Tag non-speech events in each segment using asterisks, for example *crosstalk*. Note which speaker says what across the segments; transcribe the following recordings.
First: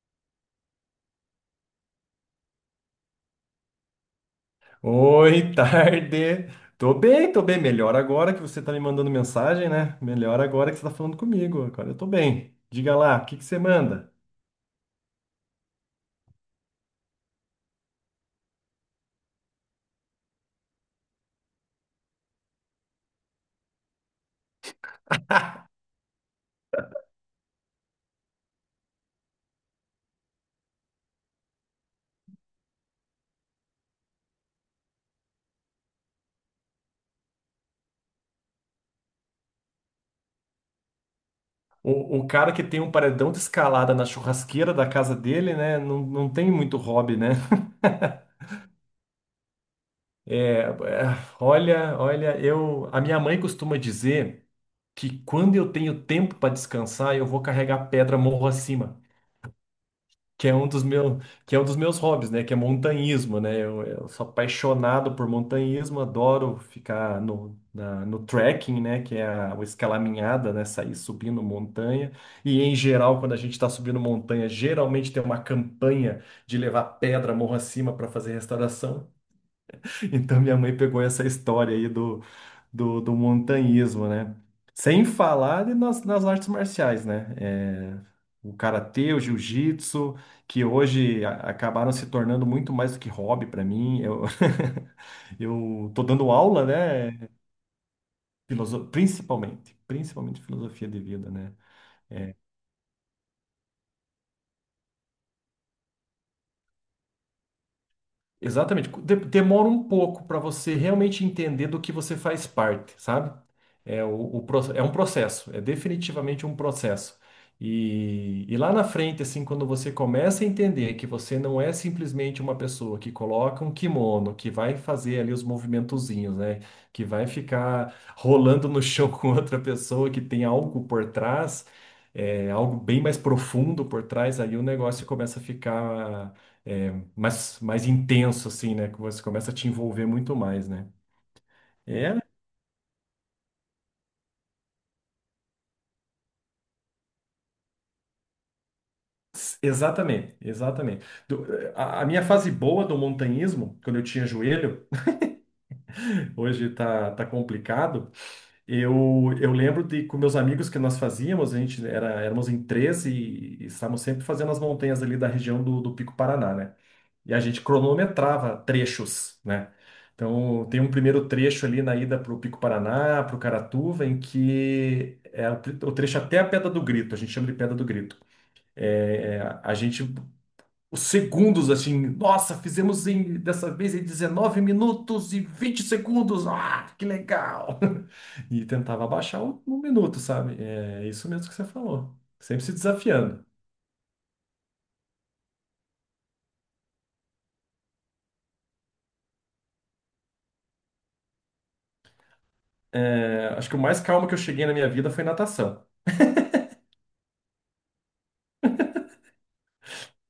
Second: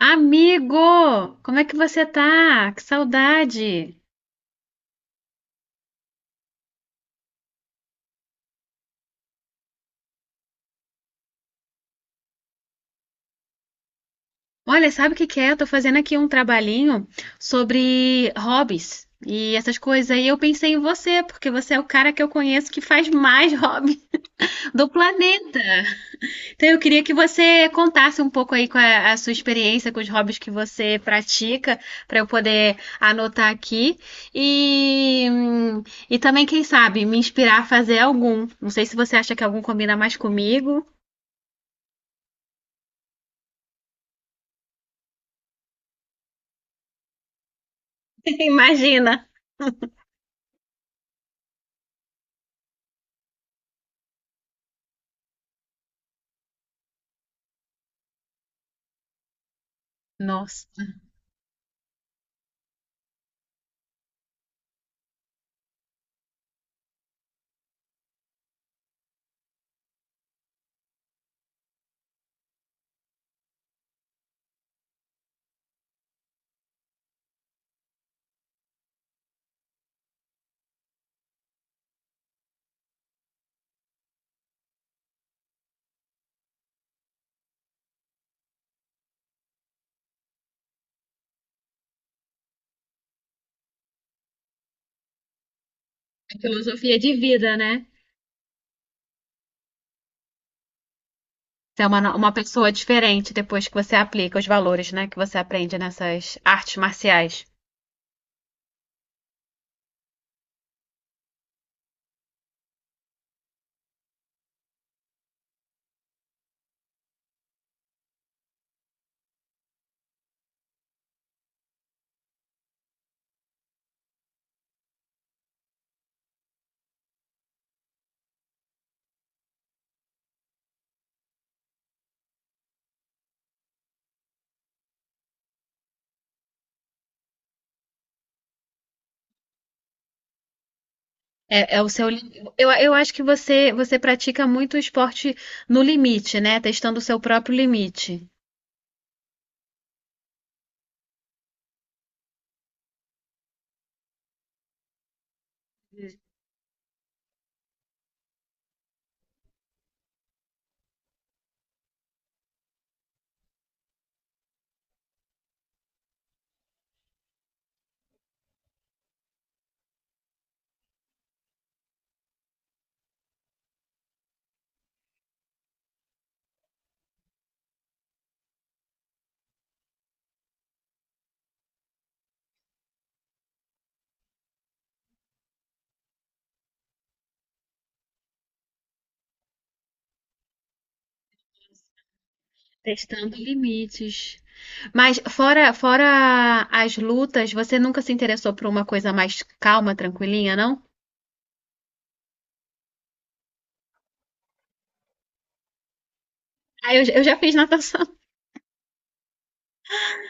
Speaker 1: Amigo, como é que você tá? Que saudade!
Speaker 2: Oi, *laughs* tarde. Tô bem, tô bem. Melhor agora que você tá me mandando mensagem, né? Melhor agora que você tá falando comigo. Agora eu tô bem. Diga lá, o que que você manda?
Speaker 1: Olha, sabe o que que é? Eu tô fazendo aqui um trabalhinho sobre hobbies e essas coisas. E eu pensei em você, porque você é o cara que eu conheço que faz mais *laughs* hobby do planeta. Então eu queria que você contasse um pouco aí com a sua experiência com os hobbies que você pratica, para eu poder anotar aqui. E, hum, e também, quem sabe, me inspirar a fazer algum. Não sei se você acha que algum combina mais comigo.
Speaker 2: O cara que tem um paredão de escalada na churrasqueira da casa dele, né? Não, não tem muito hobby, né?
Speaker 1: Imagina.
Speaker 2: É, é, olha, olha, a minha mãe costuma dizer que quando eu tenho tempo para descansar, eu vou carregar pedra morro acima. Que é
Speaker 1: Nossa,
Speaker 2: um dos meus, que é um dos meus hobbies, né? Que é montanhismo, né? Eu sou apaixonado por montanhismo, adoro ficar no trekking, né? Que é a, o escalaminhada, né? Sair subindo montanha. E em geral, quando a gente está subindo montanha, geralmente tem uma campanha de levar pedra morro acima para fazer restauração. *laughs* Então minha mãe pegou essa história aí do montanhismo, né? Sem falar de nas, nas artes marciais, né? É, o karatê, o jiu-jitsu, que hoje acabaram se tornando muito mais do que hobby para mim. *laughs* Eu tô dando
Speaker 1: é
Speaker 2: aula,
Speaker 1: filosofia de
Speaker 2: né?
Speaker 1: vida, né?
Speaker 2: Principalmente, principalmente filosofia de vida, né?
Speaker 1: Você é uma, no- uma pessoa diferente depois que você aplica os valores, né, que você aprende nessas artes marciais.
Speaker 2: Exatamente. Demora um pouco para você realmente entender do que você faz parte, sabe? É, é um processo, é definitivamente um processo. E lá na frente, assim, quando você começa a entender que você não é simplesmente uma pessoa que coloca um kimono, que vai fazer ali os movimentozinhos, né? Que vai ficar rolando no chão *laughs* com outra pessoa, que tem algo por trás, é, algo bem mais profundo por trás, aí o negócio começa a ficar. É, mais intenso, assim, né? Que você começa a te envolver muito mais, né?
Speaker 1: É o
Speaker 2: É,
Speaker 1: eu acho que você pratica muito esporte no limite, né? Testando o seu próprio limite.
Speaker 2: exatamente, exatamente. A minha fase boa do montanhismo, quando eu tinha joelho, *laughs* hoje tá complicado. Eu, eu lembro de com meus amigos que nós fazíamos, éramos em 13 e estávamos sempre fazendo as montanhas ali da região do Pico Paraná, né? E a gente cronometrava trechos, né? Então, tem um primeiro trecho ali na ida para o Pico Paraná, para o Caratuva, o trecho até a Pedra do Grito, a gente chama de Pedra do Grito. É, é, os segundos, assim, nossa, fizemos dessa vez em 19 minutos e 20 segundos, ah, que legal! *laughs* E tentava abaixar 1 minuto, sabe? É isso mesmo que você falou, sempre se
Speaker 1: Testando
Speaker 2: desafiando.
Speaker 1: limites. Mas fora as lutas, você nunca se interessou por uma coisa mais calma, tranquilinha, não?
Speaker 2: É, acho que o mais calmo que eu cheguei na minha vida foi natação.
Speaker 1: Ah, eu já fiz natação.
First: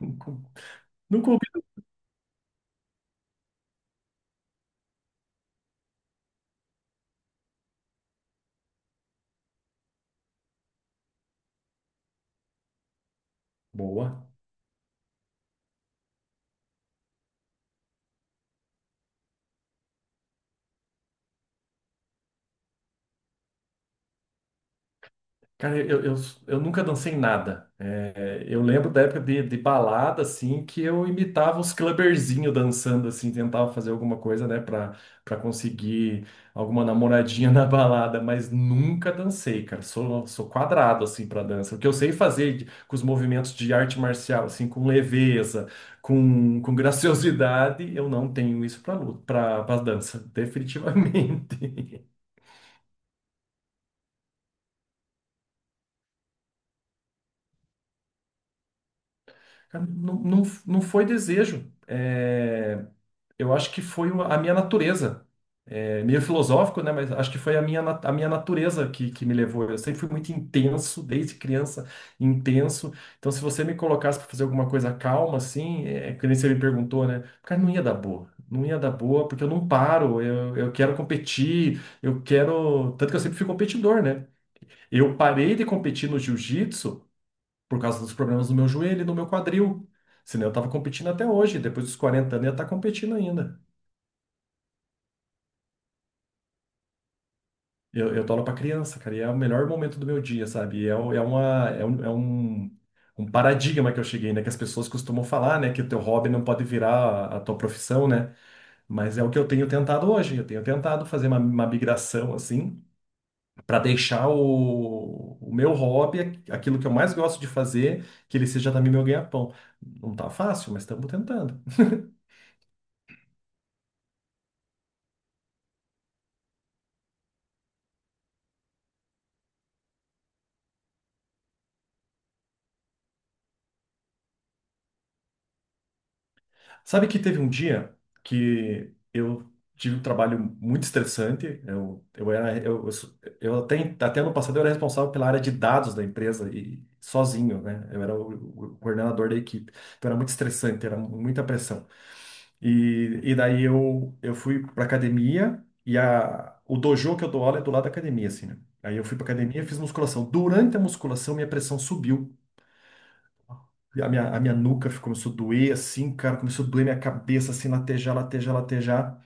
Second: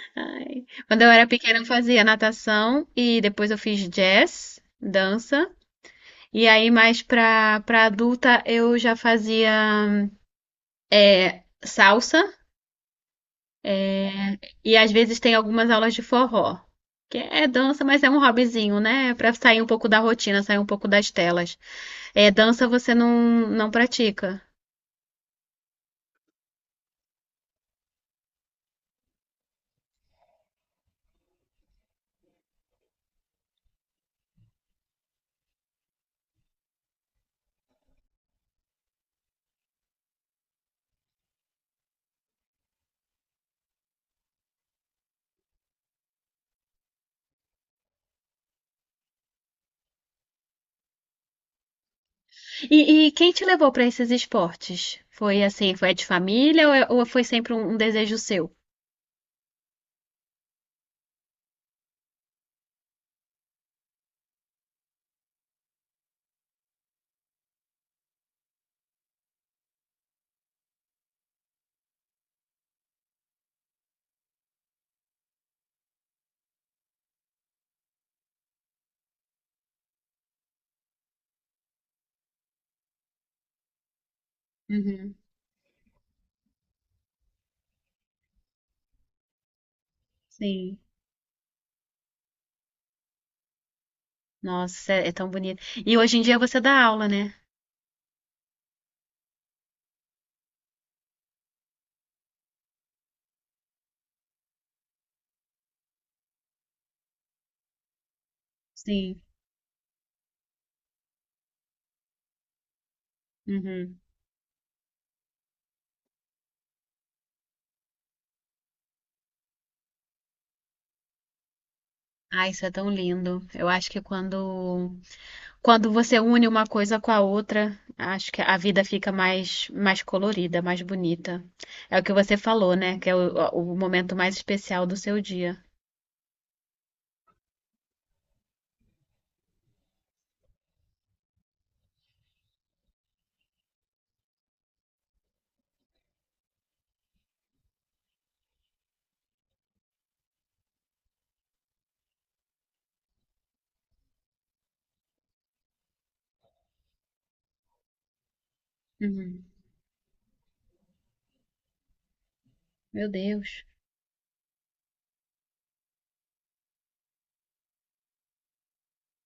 Speaker 2: Nunca.
Speaker 1: Ai. Quando eu era
Speaker 2: Nunca.
Speaker 1: pequena, eu fazia natação e depois eu fiz jazz, dança. E aí, mais pra adulta, eu já fazia salsa
Speaker 2: Boa.
Speaker 1: e às vezes tem algumas aulas de forró. Que é dança, mas é um hobbyzinho, né? É pra sair um pouco da rotina, sair um pouco das telas. É, dança você não pratica.
Speaker 2: Cara, eu nunca dancei nada. É, eu lembro da época de balada, assim, que eu imitava os clubberzinhos dançando, assim, tentava fazer alguma coisa, né, pra conseguir alguma namoradinha *laughs* na balada, mas nunca dancei, cara. Sou, sou quadrado, assim, pra dança. O que eu sei fazer com os movimentos de arte marcial, assim, com leveza, com graciosidade, eu não tenho isso pra luta, pra dança, *laughs* definitivamente.
Speaker 1: E quem te levou pra esses esportes? Foi assim, foi de família ou foi sempre um desejo seu?
Speaker 2: Cara, não, não, não foi desejo. É, eu acho que foi a minha natureza. É meio filosófico, né? Mas acho que foi a minha, a minha natureza que me levou. Eu sempre fui muito intenso, desde criança, intenso. Então, se você me colocasse para fazer alguma coisa calma, assim, é, é que nem você me perguntou, né? Cara, não ia dar boa. Não ia dar boa, porque eu não paro. Eu quero competir, eu quero. Tanto que eu sempre fui competidor, né?
Speaker 1: Uhum,
Speaker 2: Eu parei de competir no jiu-jitsu por causa dos problemas no meu joelho e no meu quadril. Senão eu tava
Speaker 1: sim.
Speaker 2: competindo até hoje, depois dos 40 anos eu ia estar competindo ainda.
Speaker 1: Nossa, é tão bonito. E hoje em dia você dá aula, né?
Speaker 2: Eu dou aula pra criança, cara, e é o melhor momento do meu dia, sabe? E É, o- é, uma, é um, um paradigma que eu cheguei, né? Que as pessoas costumam falar, né? Que o teu hobby não pode virar a tua profissão, né? Mas
Speaker 1: Sim.
Speaker 2: é o que eu tenho tentado hoje. Eu tenho tentado fazer uma migração, assim, para
Speaker 1: Uhum.
Speaker 2: deixar o meu hobby, aquilo que eu mais gosto de fazer, que ele seja também meu ganha-pão. Não tá fácil, mas estamos tentando.
Speaker 1: Ah, isso é tão lindo. Eu acho que quando você une uma coisa com a outra, acho que a vida fica mais colorida, mais bonita. É o que você falou, né? Que é o momento mais especial do seu dia.
Speaker 2: Sabe que teve um dia que eu tive um trabalho muito estressante. Eu era, eu, sou- Eu até ano passado eu era responsável pela área de dados da empresa e sozinho, né? Eu era o coordenador da equipe. Então era muito estressante, era muita pressão. E daí eu fui para academia e o dojo que eu dou aula é do lado da academia, assim, né? Aí eu fui para
Speaker 1: Uhum.
Speaker 2: academia, e fiz musculação. Durante a musculação, minha pressão subiu.
Speaker 1: Meu Deus.
Speaker 2: E a minha nuca começou a doer, assim, cara, começou a doer minha cabeça, assim, latejar, latejar, latejar.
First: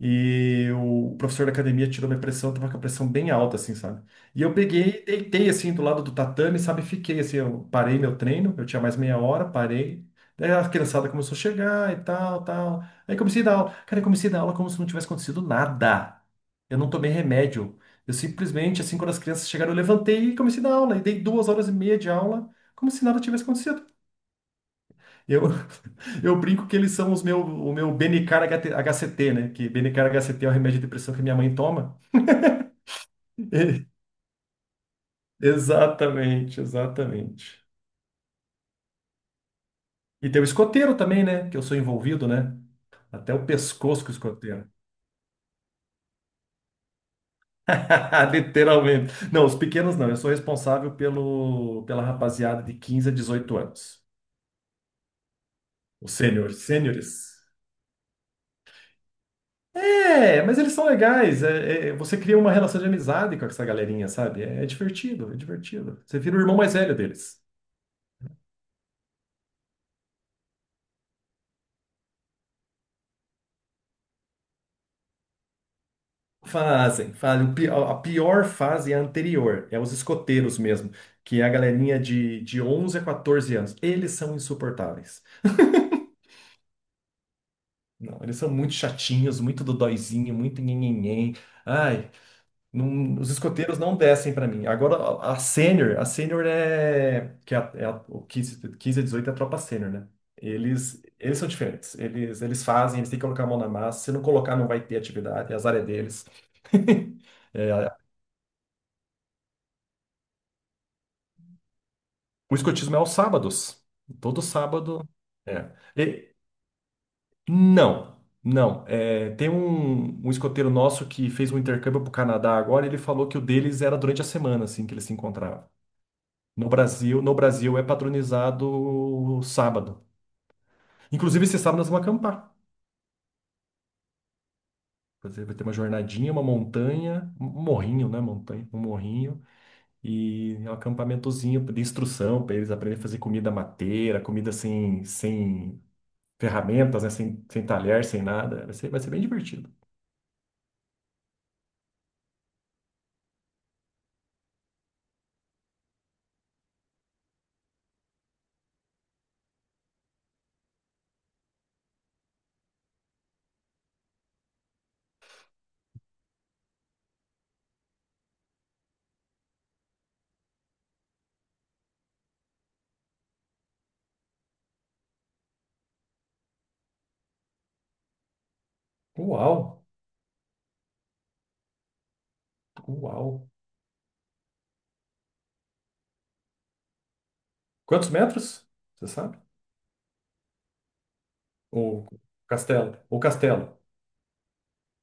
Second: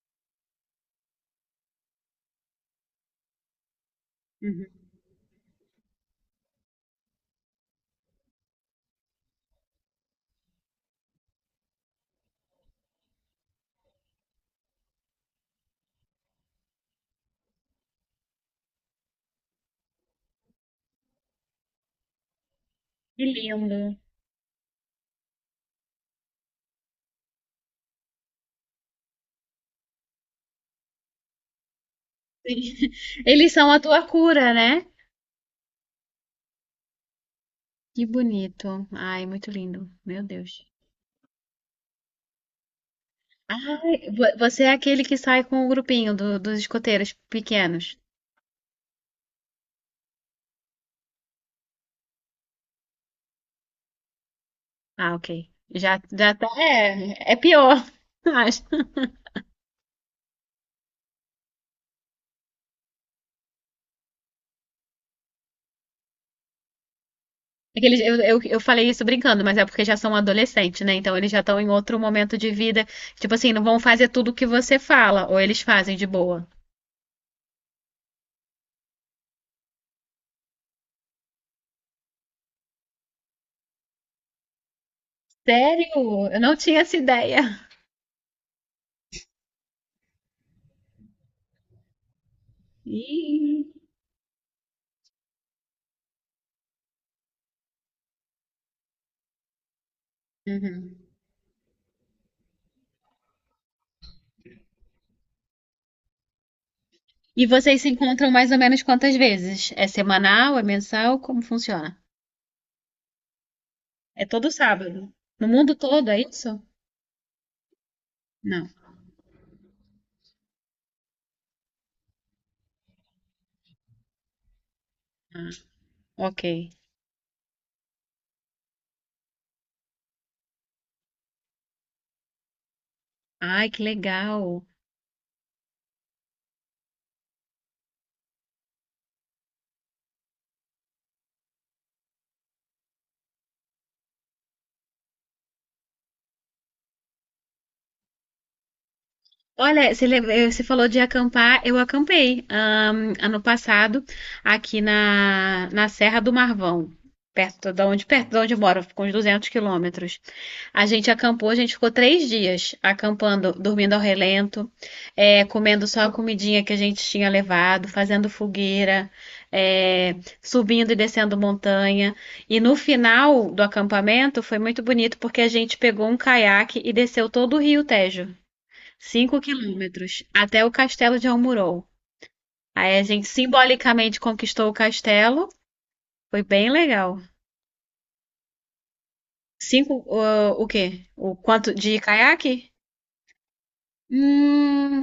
Speaker 2: E o professor da academia tirou minha pressão, eu tava com a pressão bem alta, assim, sabe? E eu
Speaker 1: Uhum.
Speaker 2: peguei, e deitei, assim, do lado do tatame, sabe? Fiquei, assim, eu parei meu treino, eu tinha mais meia hora, parei. Daí a criançada começou a chegar e tal, tal. Aí comecei a dar aula. Cara, eu comecei a dar aula como se não tivesse acontecido nada. Eu não tomei remédio. Eu simplesmente, assim, quando as crianças chegaram, eu levantei e comecei a dar aula. E dei 2 horas e meia de aula, como se nada
Speaker 1: Que
Speaker 2: tivesse acontecido.
Speaker 1: lindo.
Speaker 2: Eu, *laughs* eu brinco que eles são o meu Benicar HCT, né? Que Benicar HCT é o remédio de depressão que minha mãe toma.
Speaker 1: *laughs* Eles são a tua
Speaker 2: *laughs*
Speaker 1: cura, né?
Speaker 2: Exatamente, exatamente.
Speaker 1: Que bonito. Ai, muito lindo. Meu
Speaker 2: E tem o
Speaker 1: Deus.
Speaker 2: escoteiro também, né? Que eu sou envolvido, né? Até o pescoço com
Speaker 1: Ai,
Speaker 2: o
Speaker 1: você
Speaker 2: escoteiro.
Speaker 1: é aquele que sai com o grupinho dos escoteiros pequenos.
Speaker 2: *laughs* Literalmente. Não, os pequenos não. Eu sou responsável pela rapaziada de 15 a 18 anos.
Speaker 1: Ah, ok. Já,
Speaker 2: Os
Speaker 1: já tá.
Speaker 2: sêniores. Sêniores.
Speaker 1: É pior, *laughs* acho.
Speaker 2: É, mas eles são legais. Você cria uma relação de amizade com essa galerinha, sabe? É, é divertido, é divertido. Você vira o irmão mais velho deles.
Speaker 1: É que eu falei isso brincando, mas é porque já são adolescentes, né? Então eles já estão em outro momento de vida. Tipo assim, não vão fazer tudo o que você fala, ou eles fazem de boa.
Speaker 2: Fazem, fazem. A pior fase é a anterior, é os escoteiros mesmo, que é a galerinha de 11 a 14 anos. Eles são insuportáveis.
Speaker 1: Sério? Eu não tinha essa ideia.
Speaker 2: Não, eles são muito chatinhos, muito dodóizinho, muito nhenhenhen. Ai, os
Speaker 1: Ih.
Speaker 2: escoteiros não descem para mim. Agora, a sênior é, que é, a- é a- o 15 a 18 é a tropa sênior, né?
Speaker 1: Uhum.
Speaker 2: Eles são diferentes. Eles fazem, eles têm que colocar a mão na massa. Se não colocar, não vai ter atividade. Azar é deles. *laughs*
Speaker 1: E vocês
Speaker 2: É,
Speaker 1: se encontram mais ou menos quantas vezes? É semanal? É mensal? Como funciona?
Speaker 2: o escotismo é aos sábados.
Speaker 1: É
Speaker 2: Todo
Speaker 1: todo
Speaker 2: sábado.
Speaker 1: sábado. No mundo
Speaker 2: É.
Speaker 1: todo, é isso?
Speaker 2: Não,
Speaker 1: Não.
Speaker 2: não. É, tem um escoteiro nosso que fez um intercâmbio para o Canadá agora. E ele falou que o deles era durante a semana, assim, que eles se
Speaker 1: Ah.
Speaker 2: encontravam.
Speaker 1: Ok.
Speaker 2: No Brasil, no Brasil é patronizado sábado. Inclusive, esse sábado nós vamos acampar.
Speaker 1: Ai, que legal.
Speaker 2: Vai ter uma jornadinha, uma montanha, um morrinho, né? Montanha, um morrinho e um acampamentozinho de instrução para eles aprenderem a fazer comida mateira, comida sem ferramentas, né? Sem talher, sem nada. Vai ser bem divertido.
Speaker 1: Olha, você falou de acampar, eu acampei, ano passado aqui na Serra do Marvão, perto de onde eu moro, com uns 200 km. A gente acampou, a gente ficou 3 dias acampando, dormindo ao relento, comendo só a comidinha que a gente tinha levado, fazendo fogueira, é, subindo e descendo montanha. E no final do acampamento foi muito bonito porque a gente pegou um caiaque e desceu todo o Rio Tejo, cinco
Speaker 2: Uau!
Speaker 1: quilômetros, até o castelo de Almurol. Aí a gente
Speaker 2: Uau!
Speaker 1: simbolicamente conquistou o castelo, foi bem legal.
Speaker 2: Quantos metros? Você sabe?
Speaker 1: Cinco, o quê? O quanto
Speaker 2: Ou
Speaker 1: de caiaque?
Speaker 2: castelo? Ou castelo?
Speaker 1: Hum,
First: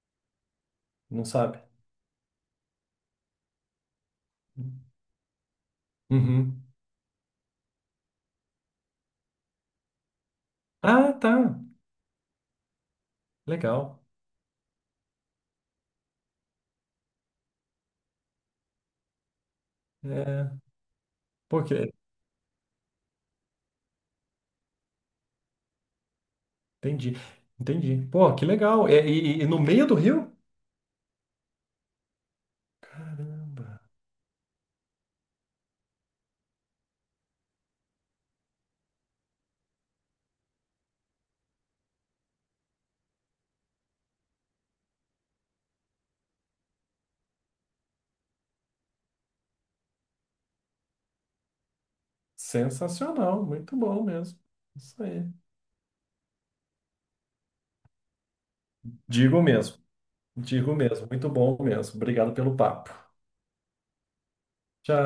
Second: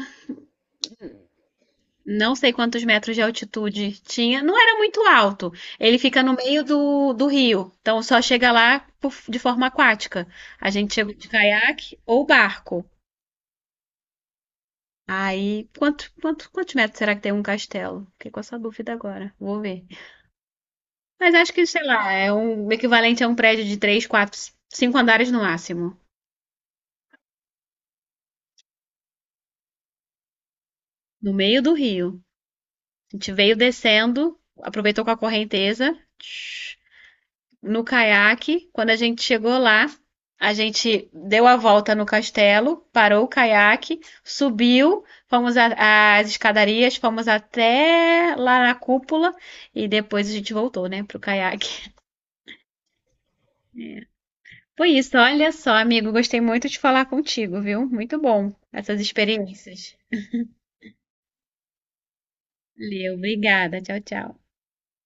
Speaker 2: Não sabe?
Speaker 1: não sei quantos metros de altitude tinha, não era muito alto. Ele fica no meio
Speaker 2: Uhum.
Speaker 1: do rio, então só chega lá de forma aquática. A gente chegou
Speaker 2: Ah,
Speaker 1: de
Speaker 2: tá.
Speaker 1: caiaque ou barco.
Speaker 2: Legal.
Speaker 1: Aí, quantos metros será que tem um castelo? Fiquei com essa dúvida agora, vou ver.
Speaker 2: É.
Speaker 1: Mas acho
Speaker 2: Pô,
Speaker 1: que, sei
Speaker 2: que...
Speaker 1: lá, é o equivalente a um prédio de três, quatro, cinco andares no máximo,
Speaker 2: Entendi, entendi. Pô, que legal. É, e, e no meio do rio?
Speaker 1: no meio do rio. A gente veio
Speaker 2: Caramba,
Speaker 1: descendo, aproveitou com a correnteza. No caiaque. Quando a gente chegou lá, a gente deu a volta no castelo, parou o caiaque, subiu, fomos às escadarias, fomos até lá na cúpula e depois a gente voltou, né, pro caiaque.
Speaker 2: sensacional, muito bom mesmo.
Speaker 1: *laughs* Foi
Speaker 2: Isso
Speaker 1: isso,
Speaker 2: aí.
Speaker 1: olha só, amigo, gostei muito de falar contigo, viu? Muito bom essas
Speaker 2: Digo mesmo,
Speaker 1: experiências.
Speaker 2: digo mesmo, muito bom mesmo. Obrigado pelo papo.
Speaker 1: Valeu, obrigada. Tchau, tchau.
Speaker 2: Tchau.